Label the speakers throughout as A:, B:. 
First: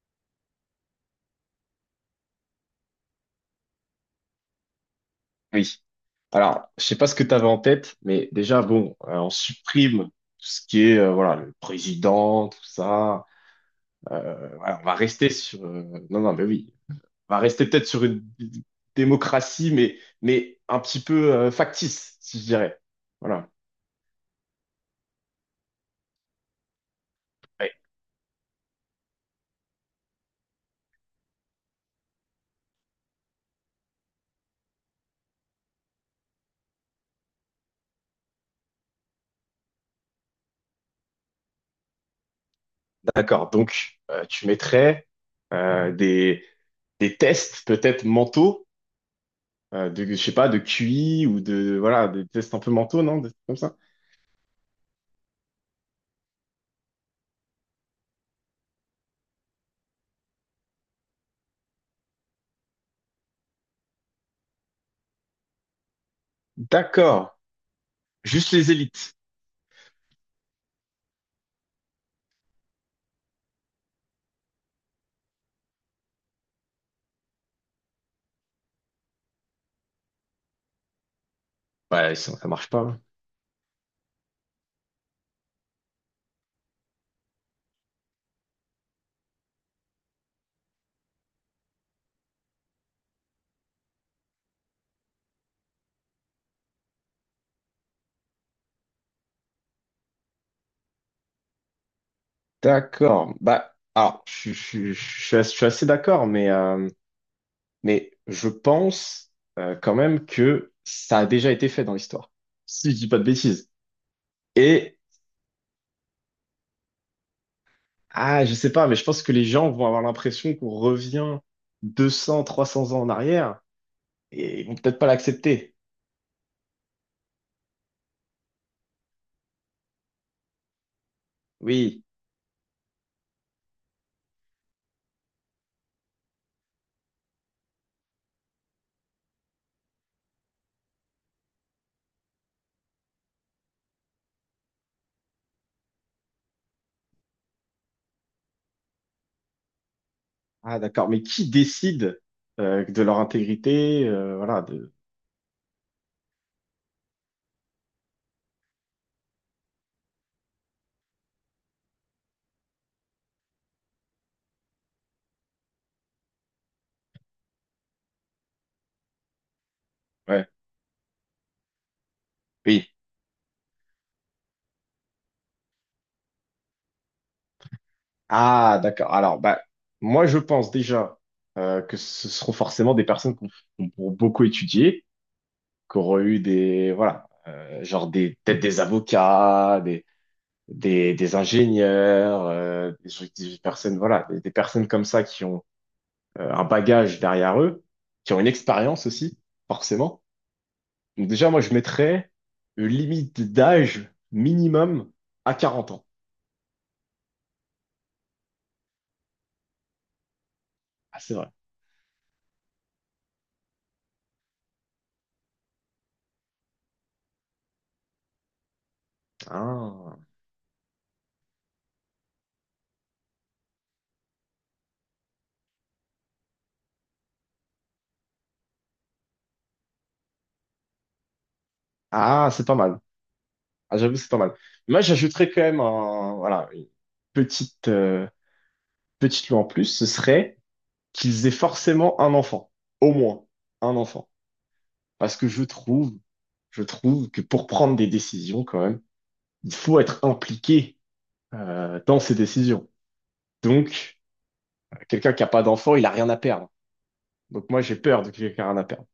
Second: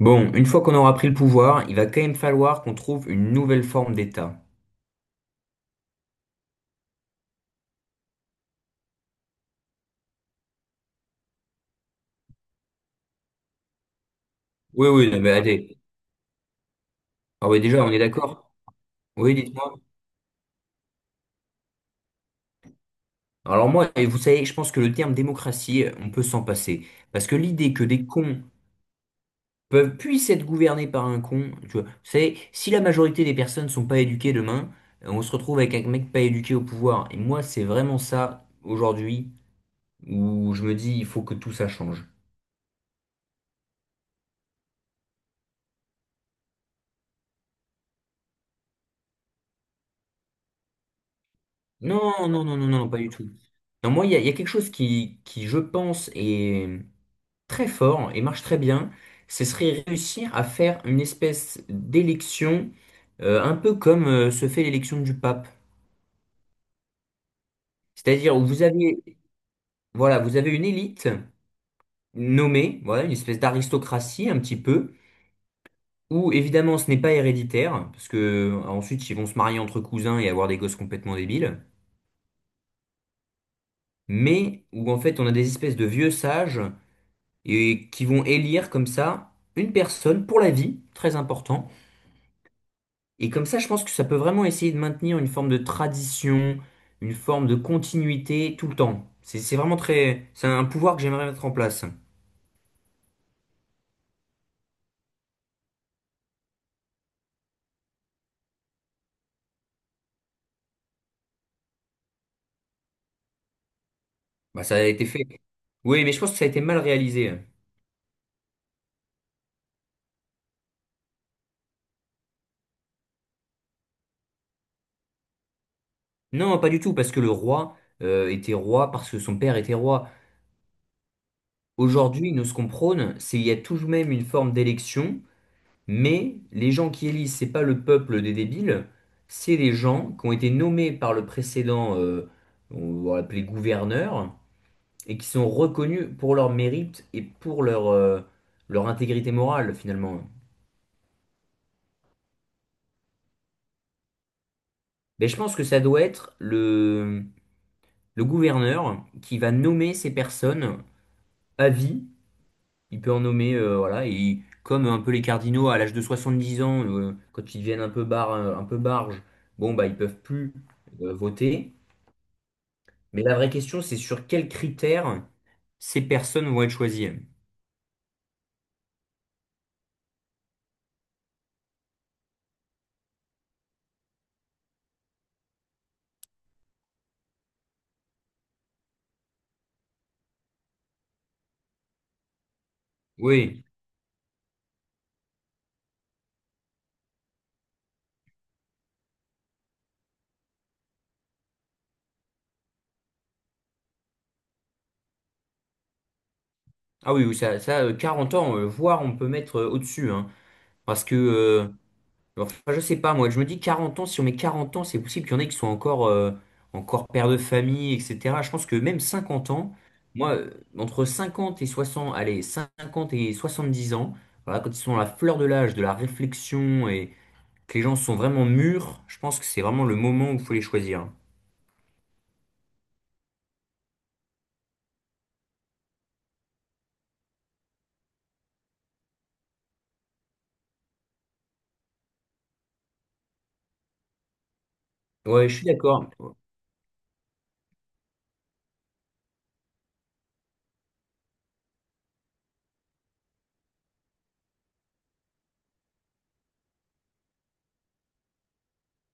A: Bon, une fois qu'on aura pris le pouvoir, il va quand même falloir qu'on trouve une nouvelle forme d'État.
B: Oui. Alors, je sais pas ce que tu avais en tête, mais déjà, bon, on supprime tout ce qui est, voilà, le président, tout ça. Voilà, on
A: Oui,
B: va
A: oui, non,
B: rester
A: mais
B: sur...
A: allez.
B: euh, non, non, mais oui. On va
A: Ah oui,
B: rester
A: déjà,
B: peut-être
A: on est
B: sur une
A: d'accord? Oui,
B: démocratie,
A: dites-moi.
B: mais un petit peu factice, si je dirais. Voilà.
A: Alors moi, et vous savez, je pense que le terme démocratie, on peut s'en passer. Parce que
B: Ouais,
A: l'idée que des cons peuvent, puissent être gouvernés par un con, tu vois, vous savez, si la majorité des personnes sont pas éduquées demain, on se retrouve avec un mec pas éduqué au pouvoir. Et moi, c'est vraiment ça, aujourd'hui, où je me dis, il faut que tout ça change.
B: d'accord. Donc, tu mettrais euh, des, des tests peut-être mentaux, de, je sais pas, de QI ou de, voilà,
A: Non,
B: des
A: non,
B: tests
A: non,
B: un
A: non,
B: peu
A: non, pas
B: mentaux,
A: du
B: non? Des
A: tout.
B: trucs comme ça.
A: Non, moi, il y a quelque chose qui, je pense, est très fort et marche très bien. Ce serait réussir à faire une espèce d'élection, un peu comme se fait l'élection du pape.
B: D'accord.
A: C'est-à-dire où
B: Juste
A: vous
B: les
A: avez,
B: élites.
A: voilà, vous avez une élite nommée, voilà, une espèce d'aristocratie un petit peu, où évidemment ce n'est pas héréditaire, parce que ensuite ils vont se marier entre cousins et avoir des gosses complètement débiles,
B: Ouais, sinon ça marche pas, hein.
A: mais où en fait on a des espèces de vieux sages et qui vont élire comme ça une personne pour la vie, très important. Et comme ça, je pense que ça peut vraiment essayer de maintenir une forme de tradition, une forme de continuité tout le temps. C'est vraiment très, c'est un pouvoir que j'aimerais mettre en place.
B: D'accord. Bah, alors, je suis assez d'accord, mais je pense quand même que ça a déjà été fait dans l'histoire, si je dis pas de bêtises.
A: Bah, ça a
B: Et,
A: été fait. Oui, mais je pense que ça a été mal réalisé.
B: ah, je sais pas, mais je pense que les gens vont avoir l'impression qu'on revient 200 300 ans en arrière et ils vont peut-être pas l'accepter.
A: Non, pas du tout, parce que le roi était roi parce que son père était roi.
B: Oui.
A: Aujourd'hui, nous, ce qu'on prône, c'est il y a tout de même une forme d'élection. Mais les gens qui élisent, c'est pas le peuple des débiles, c'est les gens qui ont été nommés par le précédent, on va l'appeler gouverneur, et qui sont reconnus pour leur mérite et pour leur, leur intégrité morale finalement.
B: Ah, d'accord. Mais qui décide de leur intégrité, voilà, de...
A: Mais je pense que ça doit être le gouverneur qui va nommer ces personnes à vie. Il peut en nommer, voilà, et comme un peu les cardinaux à l'âge de 70 ans, quand ils deviennent un peu bar, un peu barges, bon bah ils peuvent
B: Ouais.
A: plus voter.
B: Oui.
A: Mais la vraie question, c'est sur quels critères ces personnes vont être choisies.
B: Ah, d'accord. Alors, bah, moi, je pense déjà que ce seront forcément des personnes qu'on beaucoup étudier, qui auront eu des, voilà, genre des, peut-être des avocats, des ingénieurs, des
A: Oui.
B: personnes, voilà, des personnes comme ça qui ont un bagage derrière eux, qui ont une expérience aussi, forcément. Donc déjà, moi, je mettrais une limite d'âge minimum à 40 ans.
A: Ah oui, oui, ça, 40 ans, voire on peut mettre au-dessus, hein. parce que,
B: Ah, c'est vrai.
A: euh, enfin, je sais pas, moi, je me dis 40 ans, si on met 40 ans, c'est possible qu'il y en ait qui sont encore, encore père de famille, etc. Je pense que même 50 ans,
B: Ah,
A: moi, entre 50 et 60, allez, 50 et 70 ans, voilà, quand ils sont à la fleur de l'âge, de la réflexion et que les gens sont vraiment mûrs, je pense que c'est vraiment le moment où il faut les choisir.
B: ah, c'est pas mal. Ah, j'avoue, c'est pas mal. Moi, j'ajouterais quand même voilà, une petite, euh, petite loi en plus, ce serait qu'ils aient forcément un enfant. Au moins, un enfant. Parce que
A: Ouais, je
B: je
A: suis d'accord.
B: trouve, je trouve que pour prendre des décisions, quand même, il faut être impliqué, dans ces décisions. Donc, quelqu'un qui n'a pas d'enfant, il a rien à perdre. Donc, moi, j'ai peur de quelqu'un qui a rien à perdre,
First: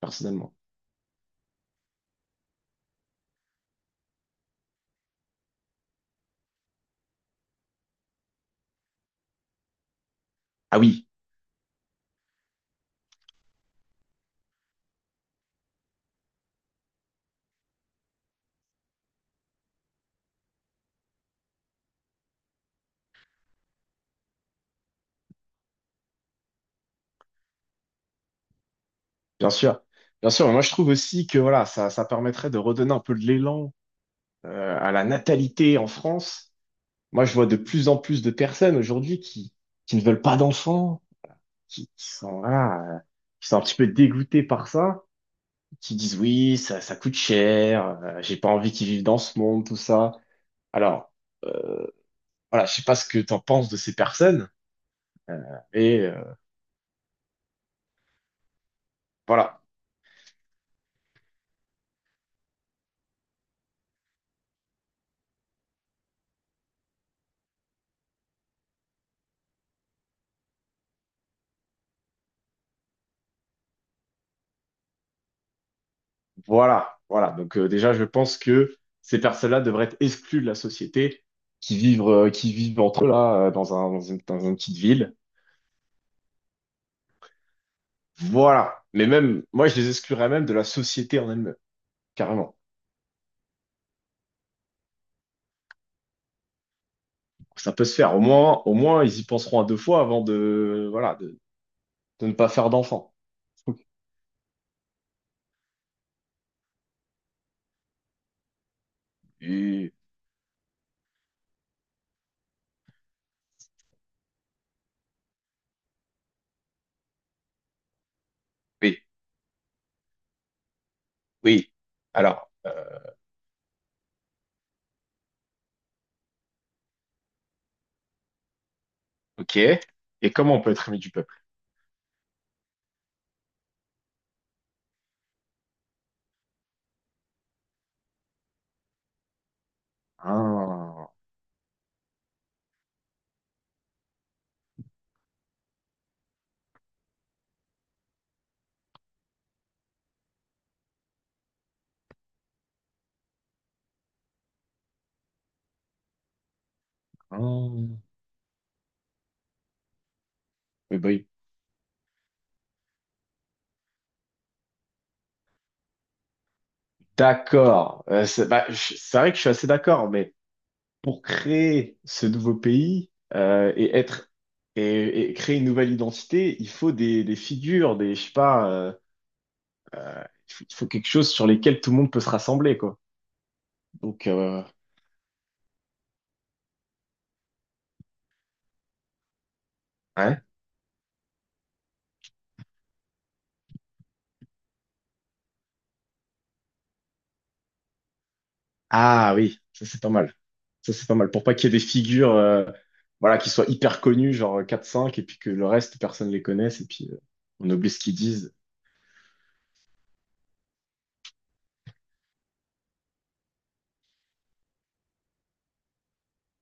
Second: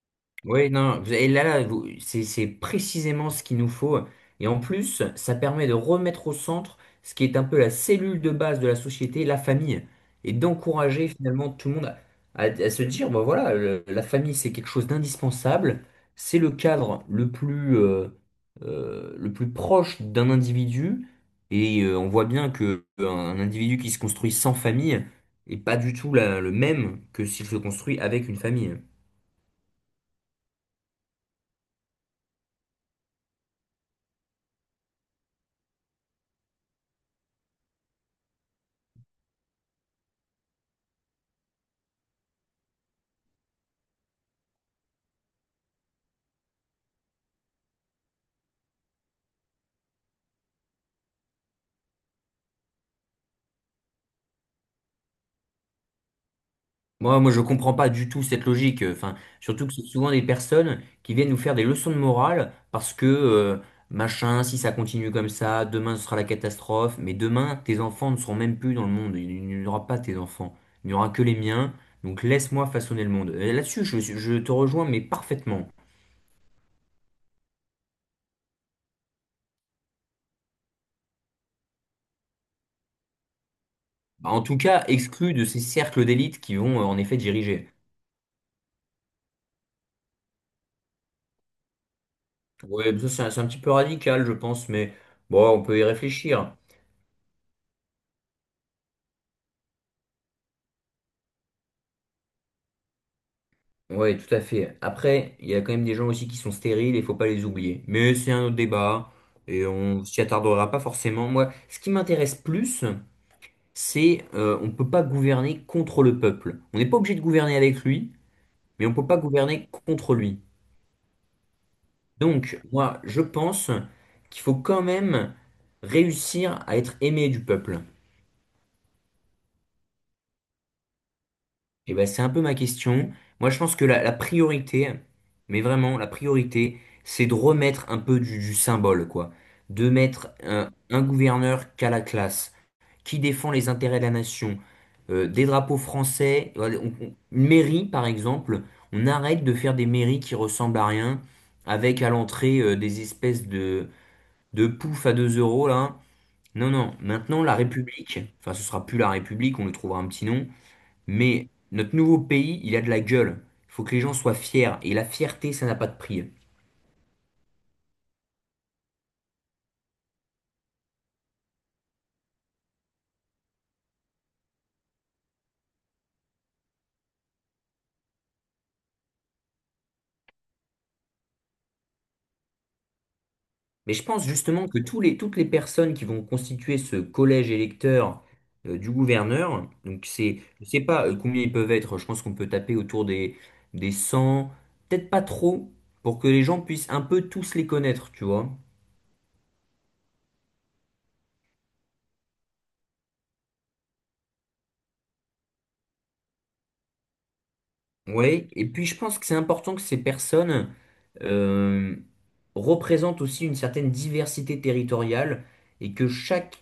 B: personnellement.
A: Oui, non, et là, là, c'est précisément ce qu'il nous faut. Et en plus, ça permet de remettre au centre ce qui est un peu la cellule de base de la société, la famille, et
B: Ah oui,
A: d'encourager finalement tout le monde à, à se dire, bah voilà, la famille, c'est quelque chose d'indispensable, c'est le cadre le plus proche d'un individu, et on voit bien que un individu qui se construit sans famille n'est pas du tout le même que s'il se construit avec une famille.
B: bien sûr. Bien sûr, mais moi, je trouve aussi que, voilà, ça permettrait de redonner un peu de l'élan, à la natalité en France. Moi, je vois de plus en plus de personnes aujourd'hui qui ne veulent pas d'enfants, qui, qui sont, voilà, euh, qui sont un petit peu dégoûtées par ça, qui disent oui, ça coûte cher, j'ai pas envie qu'ils vivent dans ce monde, tout ça. Alors, euh, voilà, je sais pas ce que t'en penses de ces personnes, euh, et
A: Moi, je comprends pas du tout cette logique. Enfin,
B: voilà,
A: surtout que c'est souvent des personnes qui viennent nous faire des leçons de morale parce que machin, si ça continue comme ça, demain ce sera la catastrophe. Mais demain, tes enfants ne seront même plus dans le monde. Il n'y aura pas tes enfants. Il n'y aura que les miens. Donc laisse-moi façonner le monde. Et là-dessus, je te rejoins, mais parfaitement.
B: voilà, voilà. Donc déjà, je pense que ces personnes-là devraient être exclues de la société, qui vivent entre eux là,
A: Bah,
B: dans
A: en
B: une
A: tout
B: petite
A: cas,
B: ville.
A: exclu de ces cercles d'élite qui vont en effet diriger.
B: Voilà. Mais même, moi, je les exclurais même de la société en elle-même, carrément.
A: Ouais, ça c'est un petit peu radical, je pense, mais bon, on peut y réfléchir.
B: Ça peut se faire. Au moins, ils y penseront à deux fois avant de, voilà, de ne pas faire d'enfant.
A: Ouais, tout à fait. Après, il y a quand même des gens aussi qui sont stériles et faut pas les oublier. Mais c'est un autre débat et
B: Oui,
A: on s'y attardera pas forcément. Moi, ce qui m'intéresse plus, c'est on peut pas gouverner contre le peuple. On n'est pas obligé de gouverner avec lui, mais on
B: oui,
A: peut pas gouverner contre lui.
B: oui. Alors,
A: Donc, moi, je pense qu'il faut quand même réussir à être aimé du peuple.
B: ok. Et comment on peut être ami du peuple?
A: Et ben, c'est un peu ma question. Moi, je pense que la priorité, mais vraiment, la priorité, c'est de remettre un peu du symbole, quoi. De mettre un
B: Ah,
A: gouverneur qui a la classe, qui défend les intérêts de la nation, des drapeaux français, voilà, une mairie, par exemple. On arrête de faire des mairies qui ressemblent à rien, avec à l'entrée, des espèces de pouf à 2 euros, là. Non, non, maintenant, la
B: ah.
A: République, enfin, ce sera plus la République, on lui trouvera un petit nom.
B: Oui, bah oui.
A: Mais notre nouveau pays, il a de la gueule. Il faut que les gens soient fiers. Et la fierté, ça n'a pas de prix.
B: D'accord. C'est bah, c'est vrai que je suis assez d'accord, mais pour créer ce nouveau pays et créer une nouvelle identité, il faut des figures, des je sais pas, il faut quelque chose sur lesquels tout le monde peut se rassembler, quoi.
A: Mais je
B: Donc,
A: pense justement que tous les, toutes les personnes qui vont constituer ce collège électeur du gouverneur, donc
B: ouais.
A: c'est, je sais pas combien ils peuvent être, je pense qu'on peut taper autour des 100, peut-être pas trop, pour que les gens puissent un peu tous les connaître, tu vois.
B: Ah oui, ça c'est pas mal. Ça c'est pas mal. Pour pas qu'il y ait des figures voilà, qui soient hyper connues, genre quatre cinq, et puis que le reste, personne les connaisse, et puis on oublie ce qu'ils
A: Ouais,
B: disent.
A: et puis je pense que c'est important que ces personnes euh, représentent aussi une certaine diversité territoriale et que chaque.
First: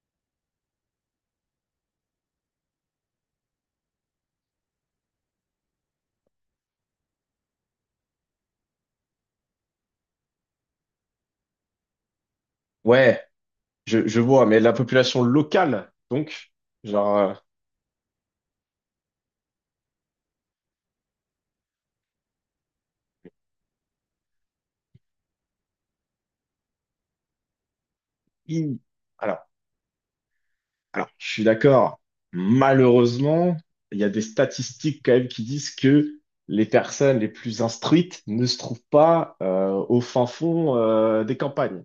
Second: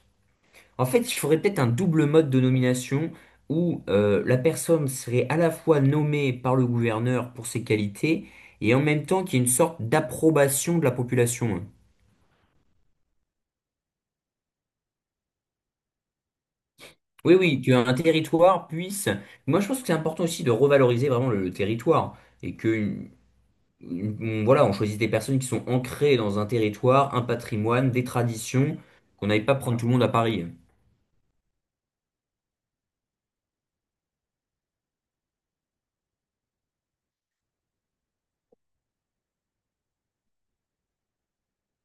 A: En fait, il faudrait peut-être un double mode de nomination où la personne serait à la fois nommée par le gouverneur pour ses qualités et en même temps qu'il y ait une sorte d'approbation de la population.
B: Ouais, je vois, mais la population locale, donc, genre,
A: Oui, oui, qu'un territoire puisse... Moi, je pense que c'est important aussi de revaloriser vraiment le territoire et que, voilà, on choisit des personnes qui sont ancrées dans un territoire, un patrimoine, des
B: il-
A: traditions, qu'on n'aille
B: alors,
A: pas prendre tout le monde à Paris.
B: alors, je suis d'accord. Malheureusement, il y a des statistiques quand même qui disent que les personnes les plus instruites ne se trouvent pas au fin fond des campagnes.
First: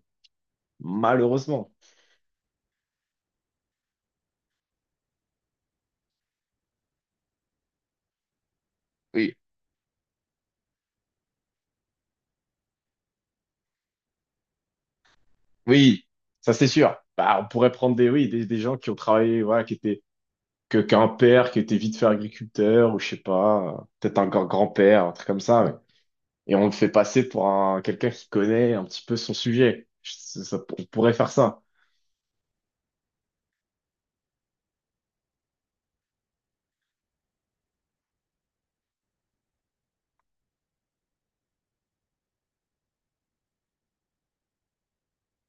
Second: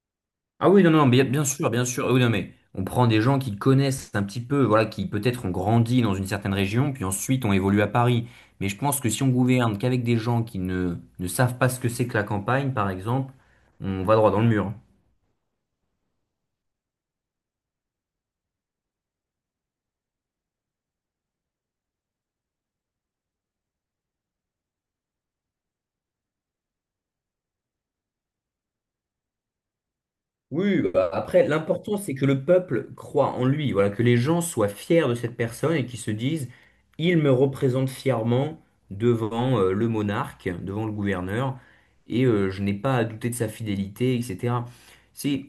A: Ah oui, non, non, bien, bien sûr,
B: Malheureusement.
A: bien sûr. Oui, non, mais on prend des gens qui connaissent un petit peu, voilà, qui peut-être ont grandi dans une certaine région, puis ensuite ont évolué à Paris. Mais je pense que si on gouverne qu'avec des gens qui ne savent pas ce que c'est que la campagne, par exemple, on va droit dans le mur.
B: Oui, ça c'est sûr. Bah, on pourrait prendre des, oui, des gens qui ont travaillé, voilà, qui étaient, qu'un père qui était vite fait agriculteur, ou je sais pas, peut-être un grand-père, un truc comme ça, ouais. Et on le fait passer pour quelqu'un qui connaît un petit peu son sujet. Ça, ça-
A: Oui,
B: on
A: oui, bah,
B: pourrait faire
A: après,
B: ça.
A: l'important, c'est que le peuple croit en lui, voilà, que les gens soient fiers de cette personne et qu'ils se disent, il me représente fièrement devant le monarque, devant le gouverneur, et je n'ai pas à douter de sa fidélité, etc. C'est...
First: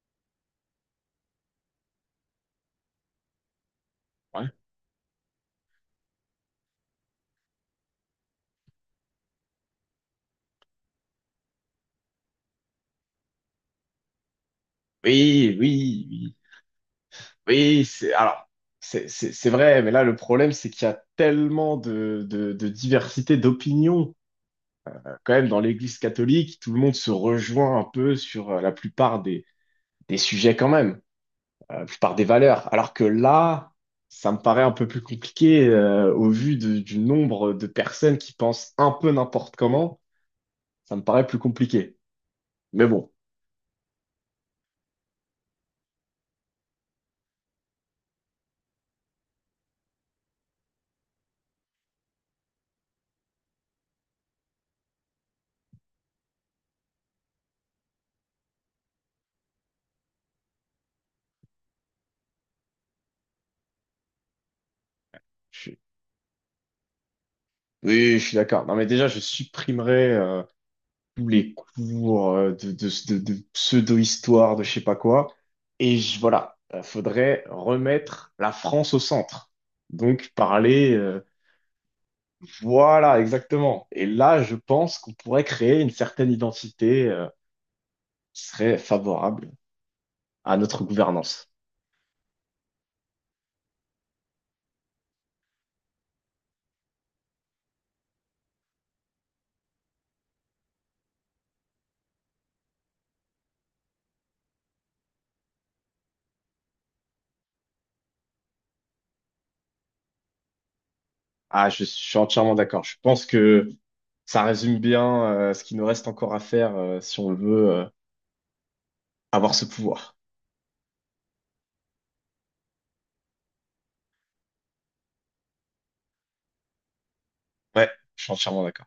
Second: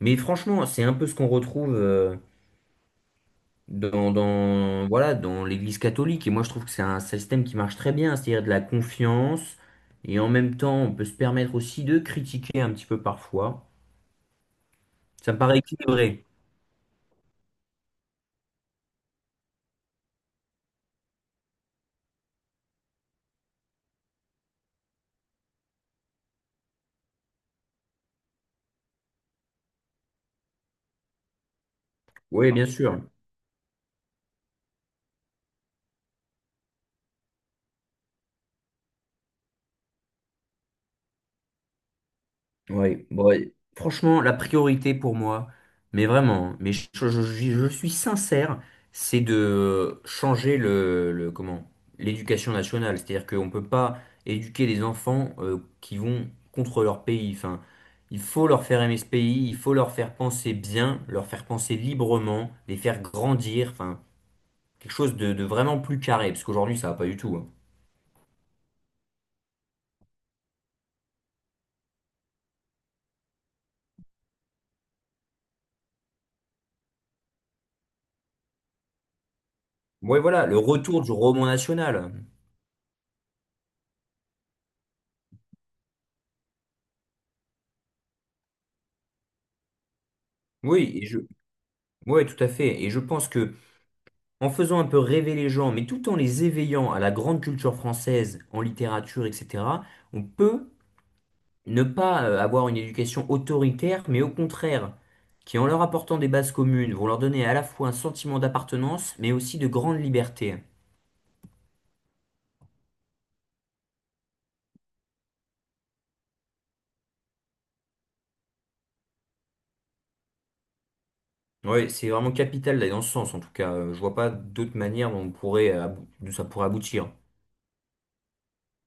A: Mais franchement, c'est un peu ce qu'on retrouve dans,
B: Ouais.
A: dans, voilà, dans l'Église catholique, et moi je trouve que c'est un système qui marche très bien, c'est-à-dire de la confiance, et en même temps, on peut se permettre aussi de critiquer un petit peu parfois. Ça me
B: Oui,
A: paraît
B: oui,
A: équilibré.
B: oui. Oui, c'est alors, c'est vrai, mais là le problème c'est qu'il y a tellement de diversité d'opinions. Quand même dans l'Église catholique, tout le monde se rejoint un peu sur la plupart des sujets quand même, la plupart des
A: Oui, bien
B: valeurs. Alors
A: sûr.
B: que là, ça me paraît un peu plus compliqué au vu du nombre de personnes qui pensent un peu n'importe comment, ça me paraît plus compliqué. Mais
A: Oui.
B: bon,
A: Bon, et franchement, la priorité pour moi, mais vraiment, hein, mais je suis sincère, c'est de changer comment, l'éducation nationale. C'est-à-dire qu'on ne peut pas éduquer des enfants qui vont contre leur pays. Enfin, il faut leur faire aimer ce pays, il faut leur faire penser bien, leur faire penser librement, les faire grandir. Enfin, quelque chose de
B: je suis-
A: vraiment plus carré, parce qu'aujourd'hui, ça va pas du tout. Oui,
B: oui, je suis d'accord. Non mais déjà je supprimerai tous les cours de pseudo-histoire, de je sais pas quoi. Et voilà, faudrait remettre la France au centre. Donc
A: voilà, le
B: parler,
A: retour du roman national.
B: voilà, exactement. Et là, je pense qu'on pourrait créer une certaine identité qui serait favorable à notre
A: Oui, et je-
B: gouvernance.
A: Ouais, tout à fait. Et je pense que en faisant un peu rêver les gens, mais tout en les éveillant à la grande culture française, en littérature, etc., on peut ne pas avoir une éducation autoritaire, mais au contraire, qui en leur apportant des bases communes, vont leur donner à la fois un sentiment d'appartenance, mais aussi de grande liberté.
B: Ah, suis entièrement d'accord. Je pense que ça résume bien ce qu'il nous reste encore à faire si on veut avoir ce pouvoir.
A: Ouais, c'est vraiment capital d'aller dans ce sens. En tout cas, je vois pas d'autre manière dont on pourrait, d'où ça pourrait aboutir.
B: Ouais, je suis entièrement d'accord.